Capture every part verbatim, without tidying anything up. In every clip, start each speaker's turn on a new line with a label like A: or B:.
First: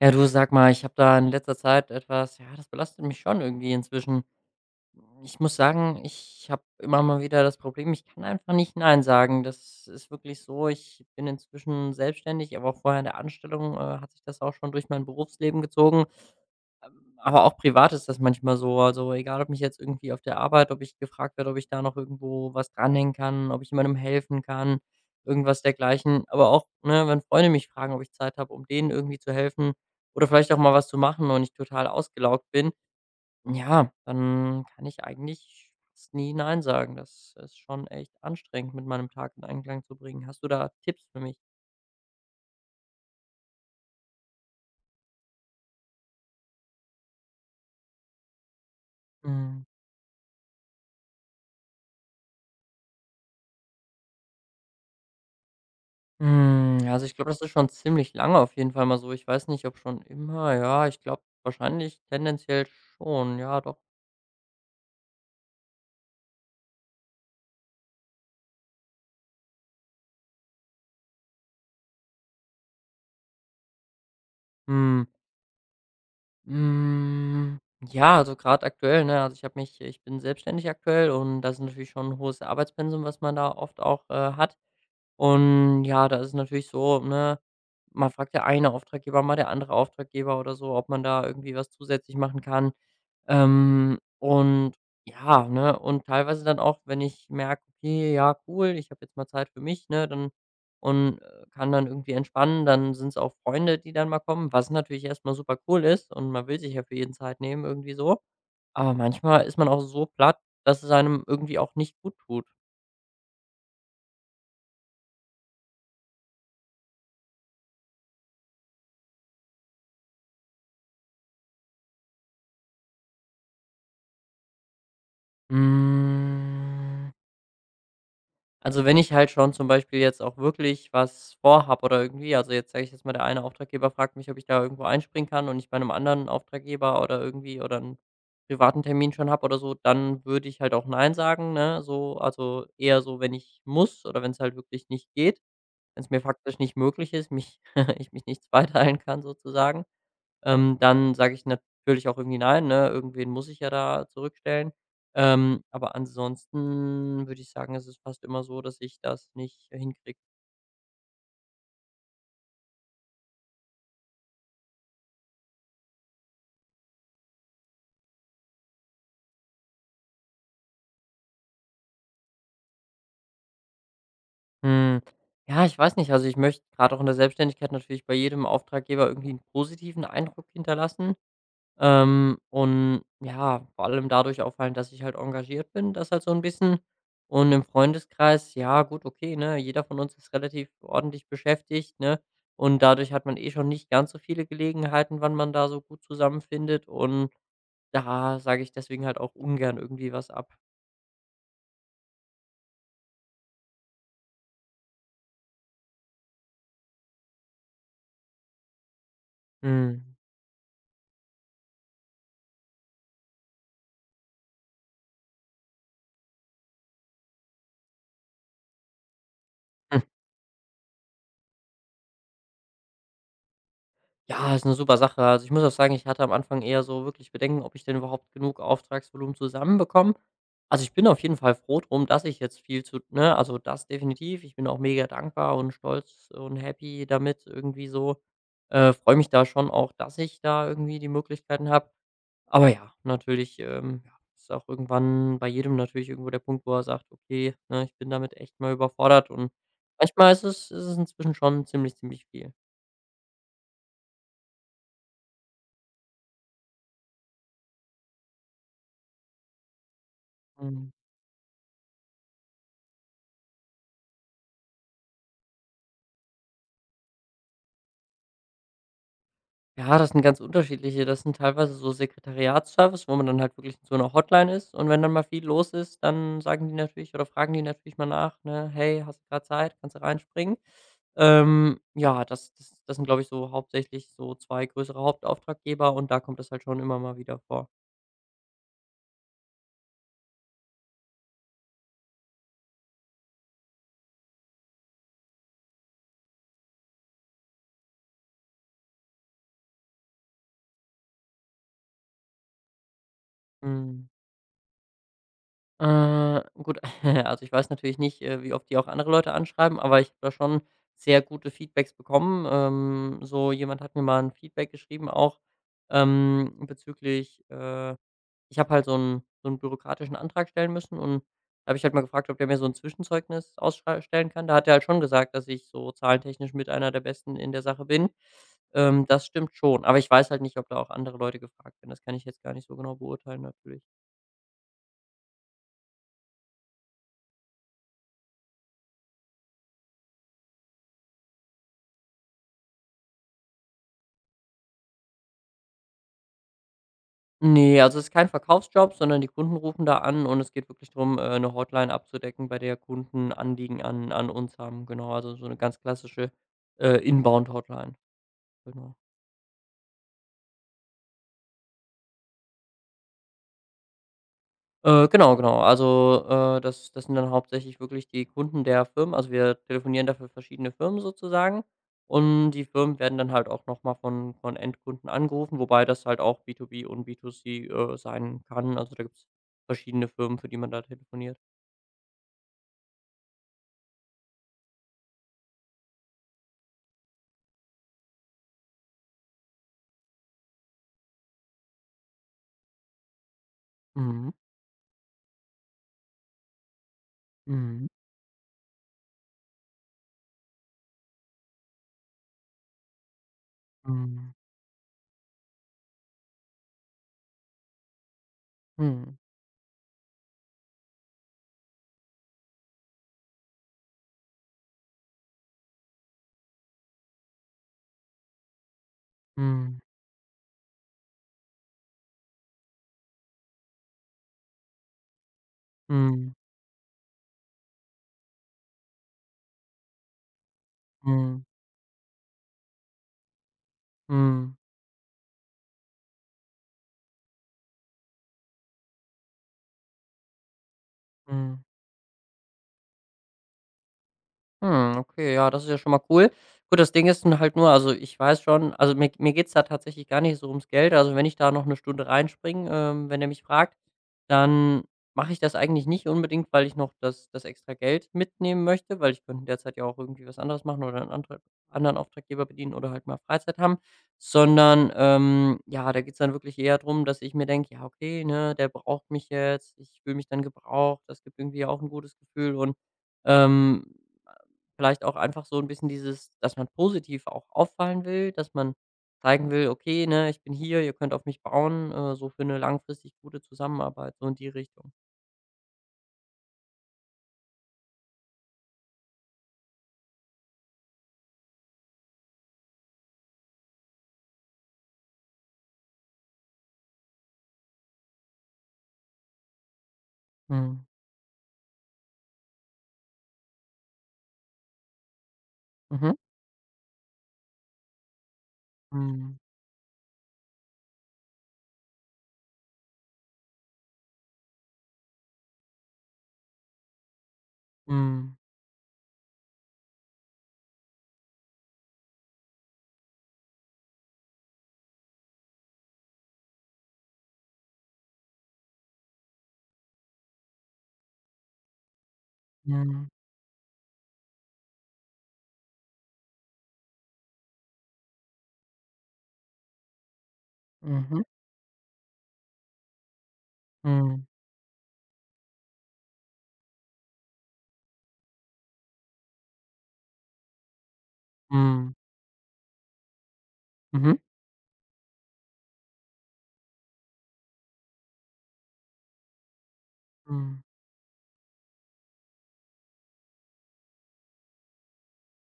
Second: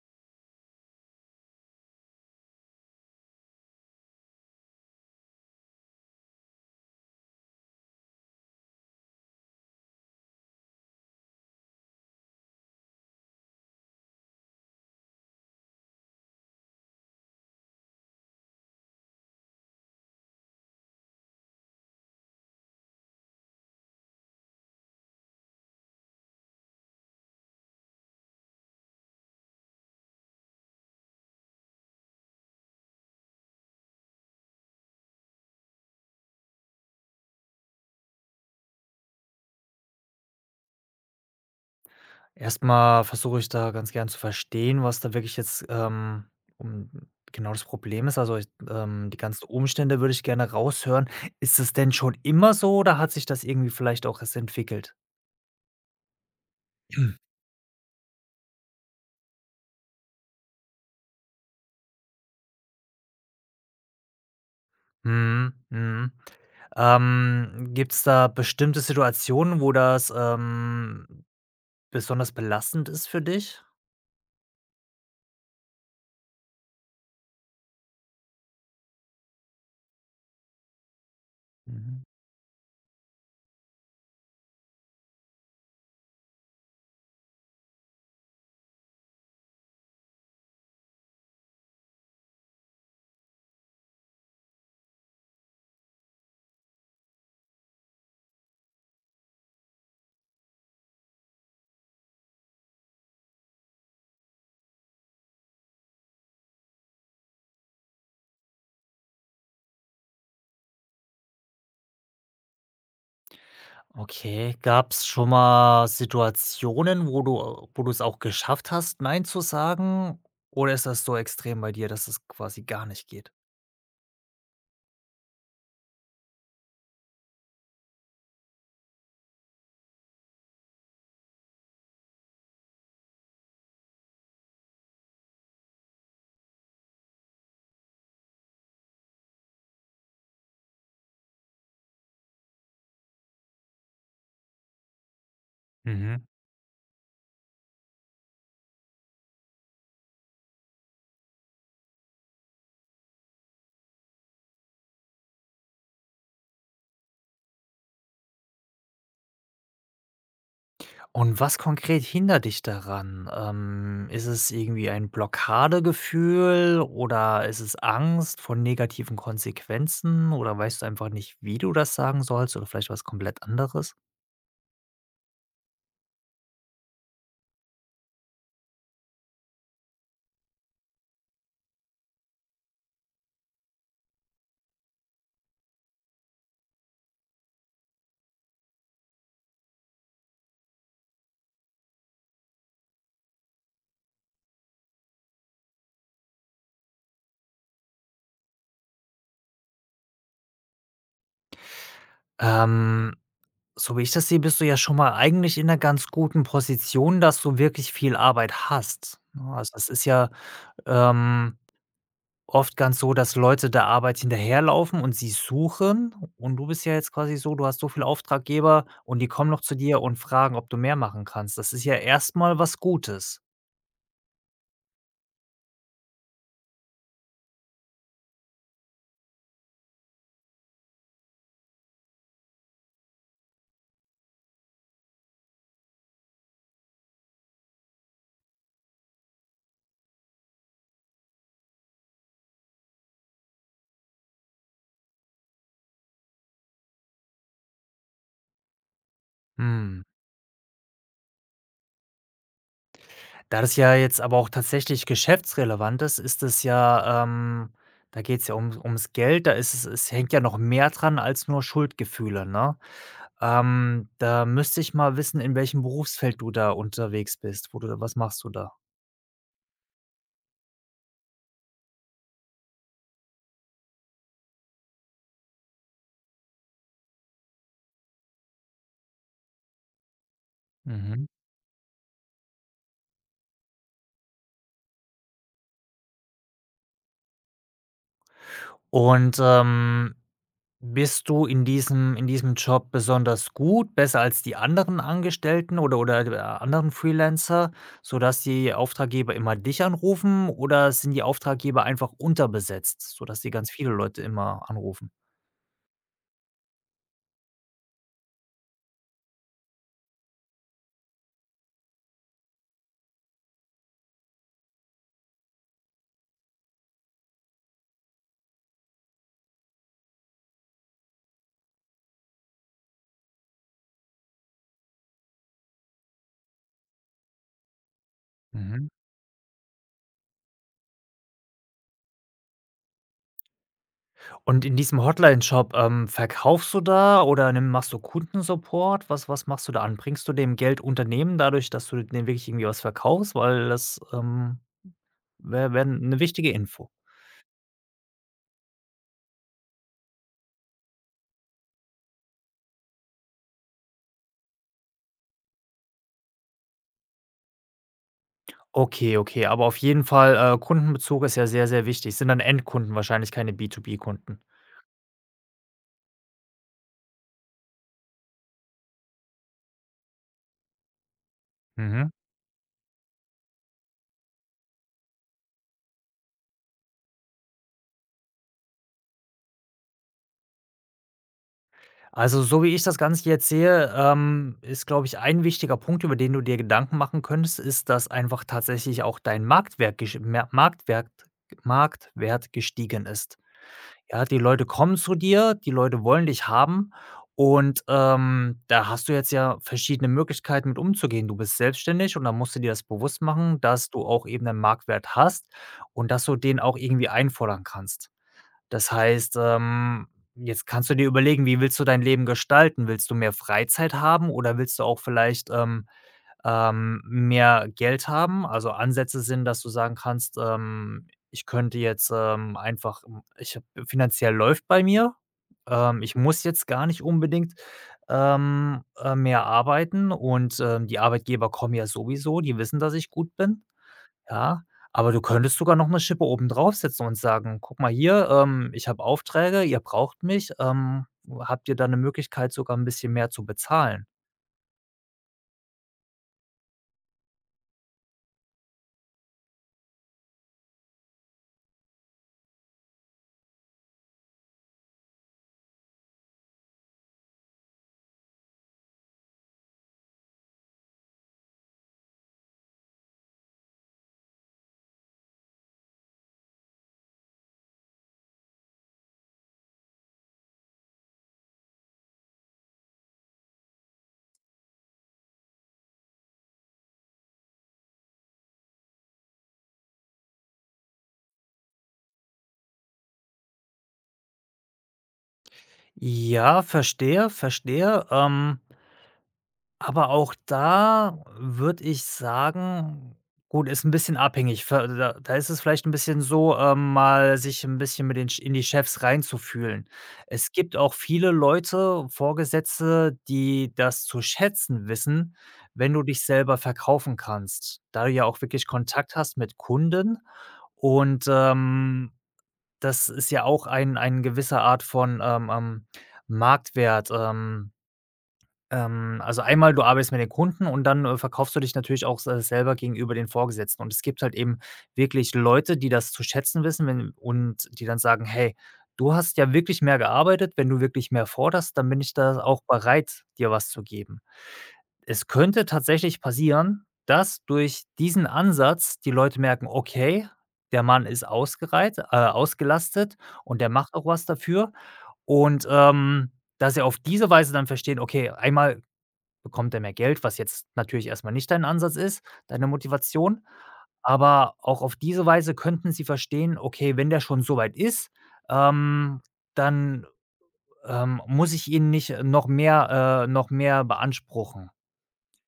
A: Ja, du sag mal, ich habe da in letzter Zeit etwas, ja, das belastet mich schon irgendwie inzwischen. Ich muss sagen, ich habe immer mal wieder das Problem, ich kann einfach nicht nein sagen. Das ist wirklich so. Ich bin inzwischen selbstständig, aber vorher in der Anstellung äh, hat sich das auch schon durch mein Berufsleben gezogen. Aber auch privat ist das manchmal so. Also, egal, ob mich jetzt irgendwie auf der Arbeit, ob ich gefragt werde, ob ich da noch irgendwo was dranhängen kann, ob ich jemandem helfen kann, irgendwas dergleichen. Aber auch, ne, wenn Freunde mich fragen, ob ich Zeit habe, um denen irgendwie zu helfen oder vielleicht auch mal was zu machen und ich total ausgelaugt bin, ja, dann kann ich eigentlich fast nie nein sagen. Das ist schon echt anstrengend, mit meinem Tag in Einklang zu bringen. Hast du da Tipps für mich?
B: Erstmal versuche ich da ganz gern zu verstehen, was da wirklich jetzt, ähm, um genau das Problem ist. Also, ich ähm, die ganzen
A: Mhm.
B: Umstände würde ich gerne raushören. Ist es denn schon immer so oder hat sich das irgendwie vielleicht auch erst entwickelt?
A: Hm, ja, also ich glaube, das ist schon ziemlich lange auf jeden Fall mal so. Ich weiß nicht, ob schon immer, ja, ich glaube wahrscheinlich tendenziell schon, ja, doch.
B: Mhm, mhm. Ähm, gibt's da bestimmte Situationen, wo das, ähm, besonders belastend ist für dich?
A: Hm, hm, ja, also gerade aktuell, ne, also ich habe mich, ich bin selbstständig aktuell und das ist natürlich
B: Mhm.
A: schon ein hohes Arbeitspensum, was man da oft auch äh, hat. Und ja, da ist es natürlich so, ne, man fragt, der eine Auftraggeber, mal der andere Auftraggeber oder so, ob man da irgendwie was zusätzlich machen kann. Ähm, und ja, ne, und teilweise dann auch, wenn ich merke, okay, ja, cool, ich habe jetzt mal Zeit für mich, ne, dann und äh, kann dann irgendwie entspannen, dann sind es auch Freunde, die dann mal kommen, was natürlich erstmal super cool ist und man will sich ja für jeden Zeit nehmen, irgendwie so. Aber manchmal ist man auch so platt, dass es einem irgendwie auch nicht gut tut.
B: Okay, gab's schon mal Situationen, wo du wo du es auch geschafft hast, nein zu sagen? Oder ist das so extrem bei dir, dass es quasi gar nicht geht?
A: Mm. Also, wenn ich halt schon zum Beispiel jetzt auch wirklich was vorhab oder irgendwie, also, jetzt sage ich jetzt mal, der eine Auftraggeber fragt mich, ob ich da irgendwo einspringen kann und ich bei einem anderen Auftraggeber oder irgendwie oder einen privaten Termin schon habe oder so, dann würde ich halt auch nein sagen, ne? So, also eher so, wenn ich muss oder wenn es halt wirklich nicht geht, wenn es mir
B: Mhm.
A: faktisch nicht möglich ist, mich ich mich nicht zweiteilen kann sozusagen, ähm, dann sage ich natürlich auch irgendwie nein, ne? Irgendwen muss ich ja da zurückstellen. Ähm, aber ansonsten würde ich sagen, es ist fast immer so, dass ich das nicht hinkriege.
B: Und was konkret hindert dich daran? Ähm, ist es irgendwie ein Blockadegefühl oder ist es Angst vor negativen Konsequenzen oder weißt du einfach nicht, wie du das sagen sollst oder vielleicht was komplett anderes?
A: Hm. Ja, ich weiß nicht. Also ich möchte gerade auch in der Selbstständigkeit natürlich bei jedem Auftraggeber irgendwie einen positiven Eindruck hinterlassen. Ähm, und ja, vor allem dadurch auffallen, dass ich halt engagiert bin, das halt so ein bisschen. Und im Freundeskreis, ja gut, okay, ne, jeder von uns ist relativ ordentlich beschäftigt, ne? Und dadurch hat man eh schon nicht ganz so viele Gelegenheiten, wann man da so gut zusammenfindet. Und da sage ich deswegen halt auch ungern irgendwie was ab.
B: Ähm So wie ich das sehe, bist du ja schon mal eigentlich in 'ner ganz guten Position, dass du wirklich viel Arbeit hast, ne? Also, das ist
A: Mhm.
B: ja, ähm, oft ganz so, dass Leute der Arbeit hinterherlaufen und sie suchen und du bist ja jetzt quasi so, du hast so viele Auftraggeber und die kommen noch zu dir und fragen, ob du mehr machen kannst. Das ist ja erst mal was Gutes.
A: Ja, ist eine super Sache. Also, ich muss auch sagen, ich hatte am Anfang eher so wirklich Bedenken, ob ich denn überhaupt genug Auftragsvolumen zusammenbekomme. Also, ich bin auf jeden Fall froh drum, dass ich jetzt viel zu, ne, also, das definitiv. Ich bin auch mega dankbar und stolz und happy damit irgendwie so. Äh, freue mich da schon auch, dass ich da irgendwie die Möglichkeiten habe. Aber ja, natürlich, ähm, ja, ist auch irgendwann bei jedem natürlich irgendwo der Punkt, wo er sagt: „Okay, ne, ich bin damit echt mal überfordert.“ Und
B: Hm,
A: manchmal ist es ist es inzwischen schon ziemlich, ziemlich viel.
B: Da das ja jetzt aber auch tatsächlich geschäftsrelevant ist, ist das ja, ähm da geht's ja um ums Geld, da ist es, es hängt ja noch mehr
A: Mhm.
B: dran als nur Schuldgefühle, ne? Ähm, da müsste ich mal wissen, in welchem Berufsfeld du da unterwegs bist, wo du da, was machst du da?
A: Ja, das sind ganz unterschiedliche. Das sind teilweise so Sekretariatsservice, wo man dann halt wirklich in so 'ner Hotline ist und wenn dann mal viel los ist, dann sagen die natürlich oder fragen die natürlich mal nach, ne: „Hey, hast du grad Zeit? Kannst du reinspringen?“
B: Mhm.
A: Ähm, ja, das das das sind, glaube ich, so hauptsächlich so zwei größere Hauptauftraggeber und da kommt das halt schon immer mal wieder vor.
B: Und, ähm, bist du in diesem in diesem Job besonders gut, besser als die anderen Angestellten oder oder d anderen Freelancer, sodass die Auftraggeber immer dich anrufen oder sind die Auftraggeber einfach unterbesetzt, sodass die ganz viele
A: Mhm.
B: Leute immer anrufen?
A: Äh, gut, also ich weiß natürlich nicht, äh, wie oft die auch andere Leute anschreiben, aber ich habe da schon sehr gute Feedbacks bekommen. Ähm, so jemand hat mir mal ein Feedback geschrieben auch, ähm, bezüglich äh, ich habe halt so einen, so 'n bürokratischen Antrag stellen müssen und da habe ich halt mal gefragt, ob der mir so ein Zwischenzeugnis ausstellen kann. Da hat er halt schon gesagt, dass ich so zahlentechnisch mit einer der Besten in der Sache bin.
B: Mhm.
A: Ähm, das stimmt schon, aber ich weiß halt nicht, ob da auch andere Leute gefragt werden. Das kann ich jetzt gar nicht so genau beurteilen natürlich.
B: Und in diesem Hotline-Shop, ähm, verkaufst du da oder nimm machst du Kundensupport? Was was machst du da an? Bringst du dem Geld Unternehmen dadurch, dass du denen wirklich irgendwie was verkaufst? Weil das, ähm, wär wär 'ne wichtige Info.
A: Nee, also, es ist kein Verkaufsjob, sondern die Kunden rufen da an und es geht wirklich darum, äh, eine Hotline abzudecken, bei der Kunden Anliegen an an uns haben, genau. Also, so eine ganz klassische, äh, Inbound-Hotline, genau.
B: Okay, okay, aber auf jeden Fall, äh, Kundenbezug ist ja sehr, sehr wichtig. Sind dann Endkunden wahrscheinlich, keine B zwei B-Kunden?
A: Äh, genau, genau. Also, äh, das das sind dann hauptsächlich wirklich die Kunden der Firmen. Also, wir telefonieren dafür verschiedene Firmen sozusagen
B: Mhm.
A: und die Firmen werden dann halt auch noch mal von von Endkunden angerufen, wobei das halt auch B zwei B und B zwei C, äh, sein kann. Also, da gibt es verschiedene Firmen, für die man da telefoniert.
B: Also, so wie ich das Ganze jetzt sehe, ähm, ist, glaube ich, ein wichtiger Punkt, über den du dir Gedanken machen könntest, ist, dass einfach tatsächlich auch dein Marktwert gesch Mer Marktwert Marktwert gestiegen ist. Ja,
A: Mhm.
B: die Leute kommen zu dir, die Leute wollen dich haben und,
A: Mhm.
B: ähm, da hast du jetzt ja verschiedene Möglichkeiten, mit umzugehen. Du bist selbstständig und da musst du dir das bewusst machen, dass du auch
A: Mhm.
B: eben einen Marktwert hast und dass du den auch irgendwie einfordern kannst. Das
A: Mhm.
B: heißt, ähm, jetzt kannst du dir überlegen, wie willst du dein Leben gestalten? Willst du mehr Freizeit haben oder willst du auch vielleicht, ähm, ähm, mehr Geld haben? Also, Ansätze sind, dass du
A: Mhm.
B: sagen kannst, ähm: „Ich könnte jetzt, ähm, einfach hm, ich habe, finanziell läuft bei mir. Ähm, ich
A: Mhm.
B: muss jetzt gar nicht unbedingt, ähm, äh, mehr arbeiten und, ähm, die
A: Mhm.
B: Arbeitgeber kommen ja sowieso, die wissen, dass ich gut bin.“
A: Mhm.
B: Ja, aber du könntest sogar noch eine Schippe obendrauf setzen und sagen: „Guck mal hier, ähm, ich habe Aufträge, ihr braucht mich, ähm,
A: Mhm.
B: habt ihr da eine Möglichkeit, sogar ein bisschen mehr zu bezahlen?“
A: Hm, okay, ja, das ist ja schon mal cool. Gut, das Ding ist nun halt nur, also, ich weiß schon, also, mir mir geht's da tatsächlich gar nicht so ums Geld. Also, wenn ich da noch eine Stunde reinspringe, ähm, wenn er mich fragt, dann mache ich das eigentlich nicht unbedingt, weil ich noch das das extra Geld mitnehmen möchte, weil ich könnte in der Zeit ja auch irgendwie was anderes machen oder einen andere anderen Auftraggeber bedienen oder halt mal Freizeit haben, sondern, ähm, ja, da geht's dann wirklich eher drum, dass ich mir denke: „Ja, okay, ne, der braucht mich jetzt. Ich fühle mich dann gebraucht.“ Das gibt irgendwie auch ein gutes Gefühl und, ähm vielleicht auch einfach so ein bisschen dieses, dass man positiv auch auffallen will, dass man zeigen will: „Okay, ne, ich bin hier, ihr könnt auf mich bauen“, äh, so für eine langfristig gute Zusammenarbeit, so in die Richtung.
B: Ja, verstehe, verstehe. Ähm Aber auch da würde ich sagen, gut, ist ein bisschen abhängig. Ver da da ist es vielleicht ein bisschen so, ähm, mal sich ein bisschen mit den Ch in die Chefs reinzufühlen. Es gibt
A: Mhm.
B: auch viele Leute, Vorgesetzte, die das zu schätzen wissen, wenn du
A: Mhm.
B: dich selber verkaufen kannst, da du ja auch wirklich Kontakt
A: Mhm.
B: hast mit Kunden und, ähm, das ist ja auch ein ein gewisser Art von, ähm, ähm, Marktwert, ähm
A: Mhm.
B: ähm, also einmal, du arbeitest mit den Kunden und dann, äh, verkaufst du dich natürlich auch se selber gegenüber den Vorgesetzten. Und es gibt halt eben wirklich Leute, die das zu schätzen wissen, wenn, und die dann sagen: „Hey, du hast ja wirklich mehr gearbeitet. Wenn du wirklich mehr forderst, dann bin ich da auch
A: Mhm.
B: bereit, dir was zu geben.“ Es könnte tatsächlich passieren, dass durch diesen Ansatz die Leute merken: „Okay, der Mann
A: Mhm.
B: ist ausgereit äh, ausgelastet und der macht auch
A: Mhm.
B: was dafür.“ Und, ähm, dass sie auf diese Weise dann verstehen: „Okay, einmal bekommt er mehr Geld, was jetzt natürlich erstmal nicht dein
A: Mhm.
B: Ansatz ist, deine Motivation.
A: Mhm.
B: Aber auch auf diese Weise könnten sie verstehen: „Okay, wenn der schon so weit ist, ähm, dann,
A: Mhm.
B: ähm, muss ich ihn nicht noch mehr äh, noch mehr beanspruchen.“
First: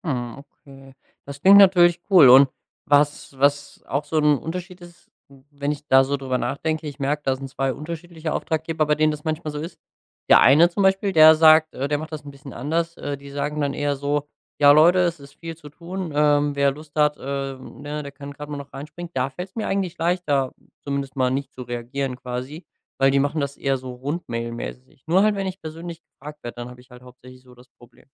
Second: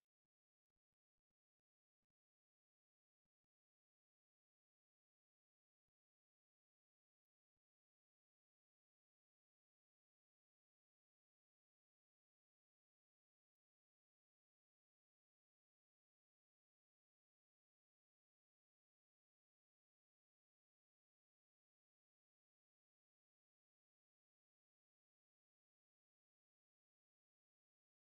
A: Hm, okay. Das klingt natürlich cool und was, was auch so ein Unterschied ist, wenn ich da so drüber nachdenke, ich merke, da sind zwei unterschiedliche Auftraggeber, bei denen das manchmal so ist. Der eine zum Beispiel, der sagt äh, der macht das ein bisschen anders. Äh, die sagen dann eher so: „Ja, Leute, es ist viel zu tun. Ähm, wer Lust hat, ähm, ne, der kann gerade mal noch reinspringen.“ Da fällt es mir eigentlich leichter, zumindest mal nicht zu reagieren quasi, weil die machen das eher so rundmailmäßig. Nur halt, wenn ich persönlich gefragt werde, dann habe ich halt hauptsächlich so das Problem.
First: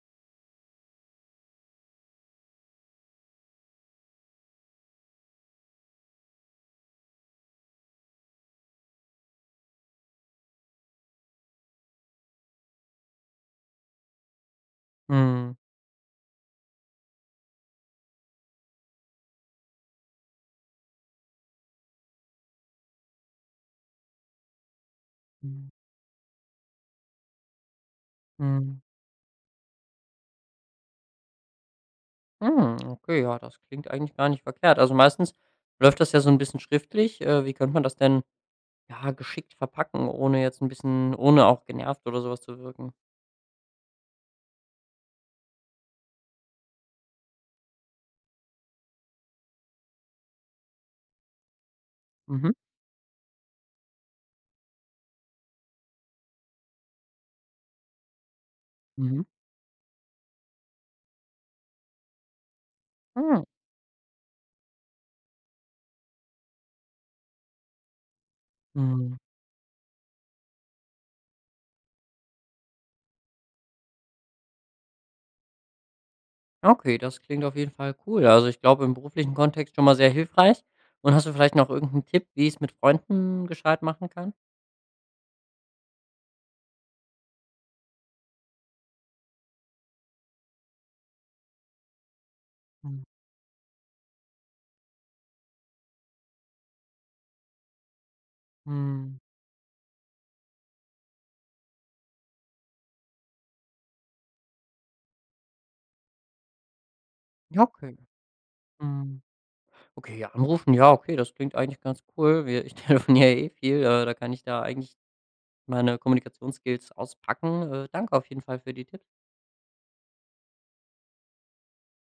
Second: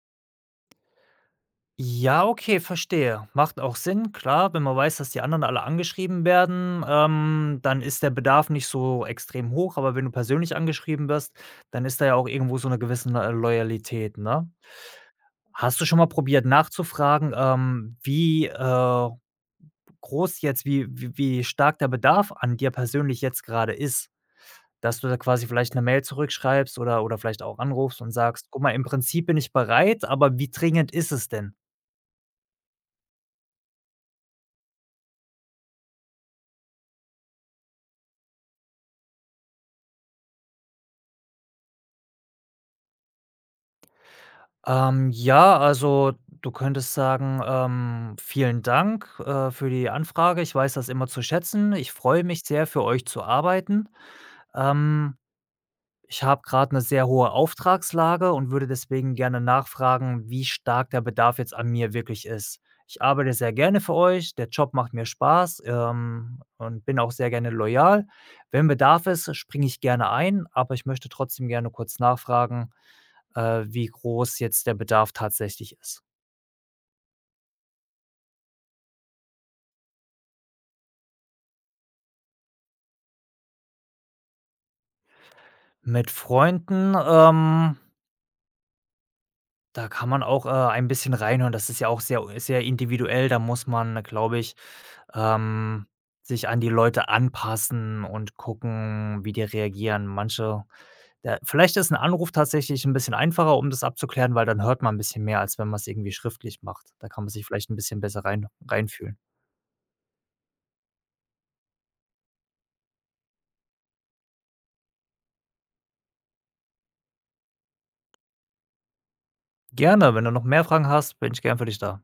B: Ja, okay, verstehe. Macht auch Sinn, klar, wenn man weiß, dass die anderen alle angeschrieben werden, ähm, dann ist der Bedarf nicht so extrem hoch, aber wenn du persönlich angeschrieben wirst, dann ist da ja auch irgendwo so eine gewisse, äh, Loyalität, ne?
A: Mhm.
B: Hast du schon mal probiert nachzufragen, ähm, wie, äh, groß jetzt, wie wie wie stark der Bedarf an dir persönlich jetzt gerade ist? Dass du da quasi vielleicht eine Mail zurückschreibst oder oder vielleicht auch anrufst und sagst: „Guck mal,
A: Mhm.
B: im Prinzip bin ich bereit, aber wie dringend ist es denn?“
A: Hm, okay, ja, das klingt eigentlich gar nicht verkehrt. Also meistens läuft das ja so ein bisschen schriftlich. Äh, wie könnte man das denn, ja, geschickt verpacken, ohne jetzt ein bisschen ohne auch genervt oder sowas zu wirken?
B: Ähm, ja, also, du könntest sagen, ähm: „Vielen Dank, äh, für die Anfrage. Ich weiß das immer zu schätzen. Ich freue mich
A: Mhm,
B: sehr, für euch zu arbeiten. Ähm, Ich habe gerade eine sehr hohe Auftragslage und würde deswegen
A: mhm.
B: gerne nachfragen, wie stark der Bedarf jetzt an mir wirklich ist. Ich arbeite
A: Hm,
B: sehr gerne für euch, der Job macht mir Spaß, ähm, und bin auch sehr gerne loyal. Wenn Bedarf
A: mhm.
B: ist, springe ich gerne ein, aber ich möchte trotzdem gerne kurz nachfragen, äh, wie groß jetzt der Bedarf tatsächlich ist.
A: Okay, das klingt auf jeden Fall cool. Also, ich glaube, im beruflichen Kontext schon mal sehr hilfreich. Und hast du vielleicht noch irgendeinen Tipp, wie ich es mit Freunden gescheit machen kann?
B: Mit Freunden, ähm, da kann man auch, äh, ein bisschen reinhören. Das ist ja auch sehr sehr
A: Hm,
B: individuell. Da muss man, glaube ich, Ähm, sich an die Leute anpassen und
A: mhm.
B: gucken, wie die reagieren. Manche, da vielleicht ist ein Anruf tatsächlich ein bisschen einfacher, um das abzuklären, weil dann hört man ein bisschen mehr, als wenn man es irgendwie schriftlich macht. Da kann man sich
A: Ja,
B: vielleicht ein
A: okay.
B: bisschen besser rein reinfühlen.
A: Mhm. Okay, ja, anrufen, ja, okay, das klingt eigentlich ganz cool. Wir ich telefoniere eh viel, äh, da kann ich da eigentlich meine Kommunikationsskills auspacken. Äh, danke auf jeden Fall für die Tipps.
B: Gerne, wenn du noch mehr Fragen hast, bin ich gern für dich da.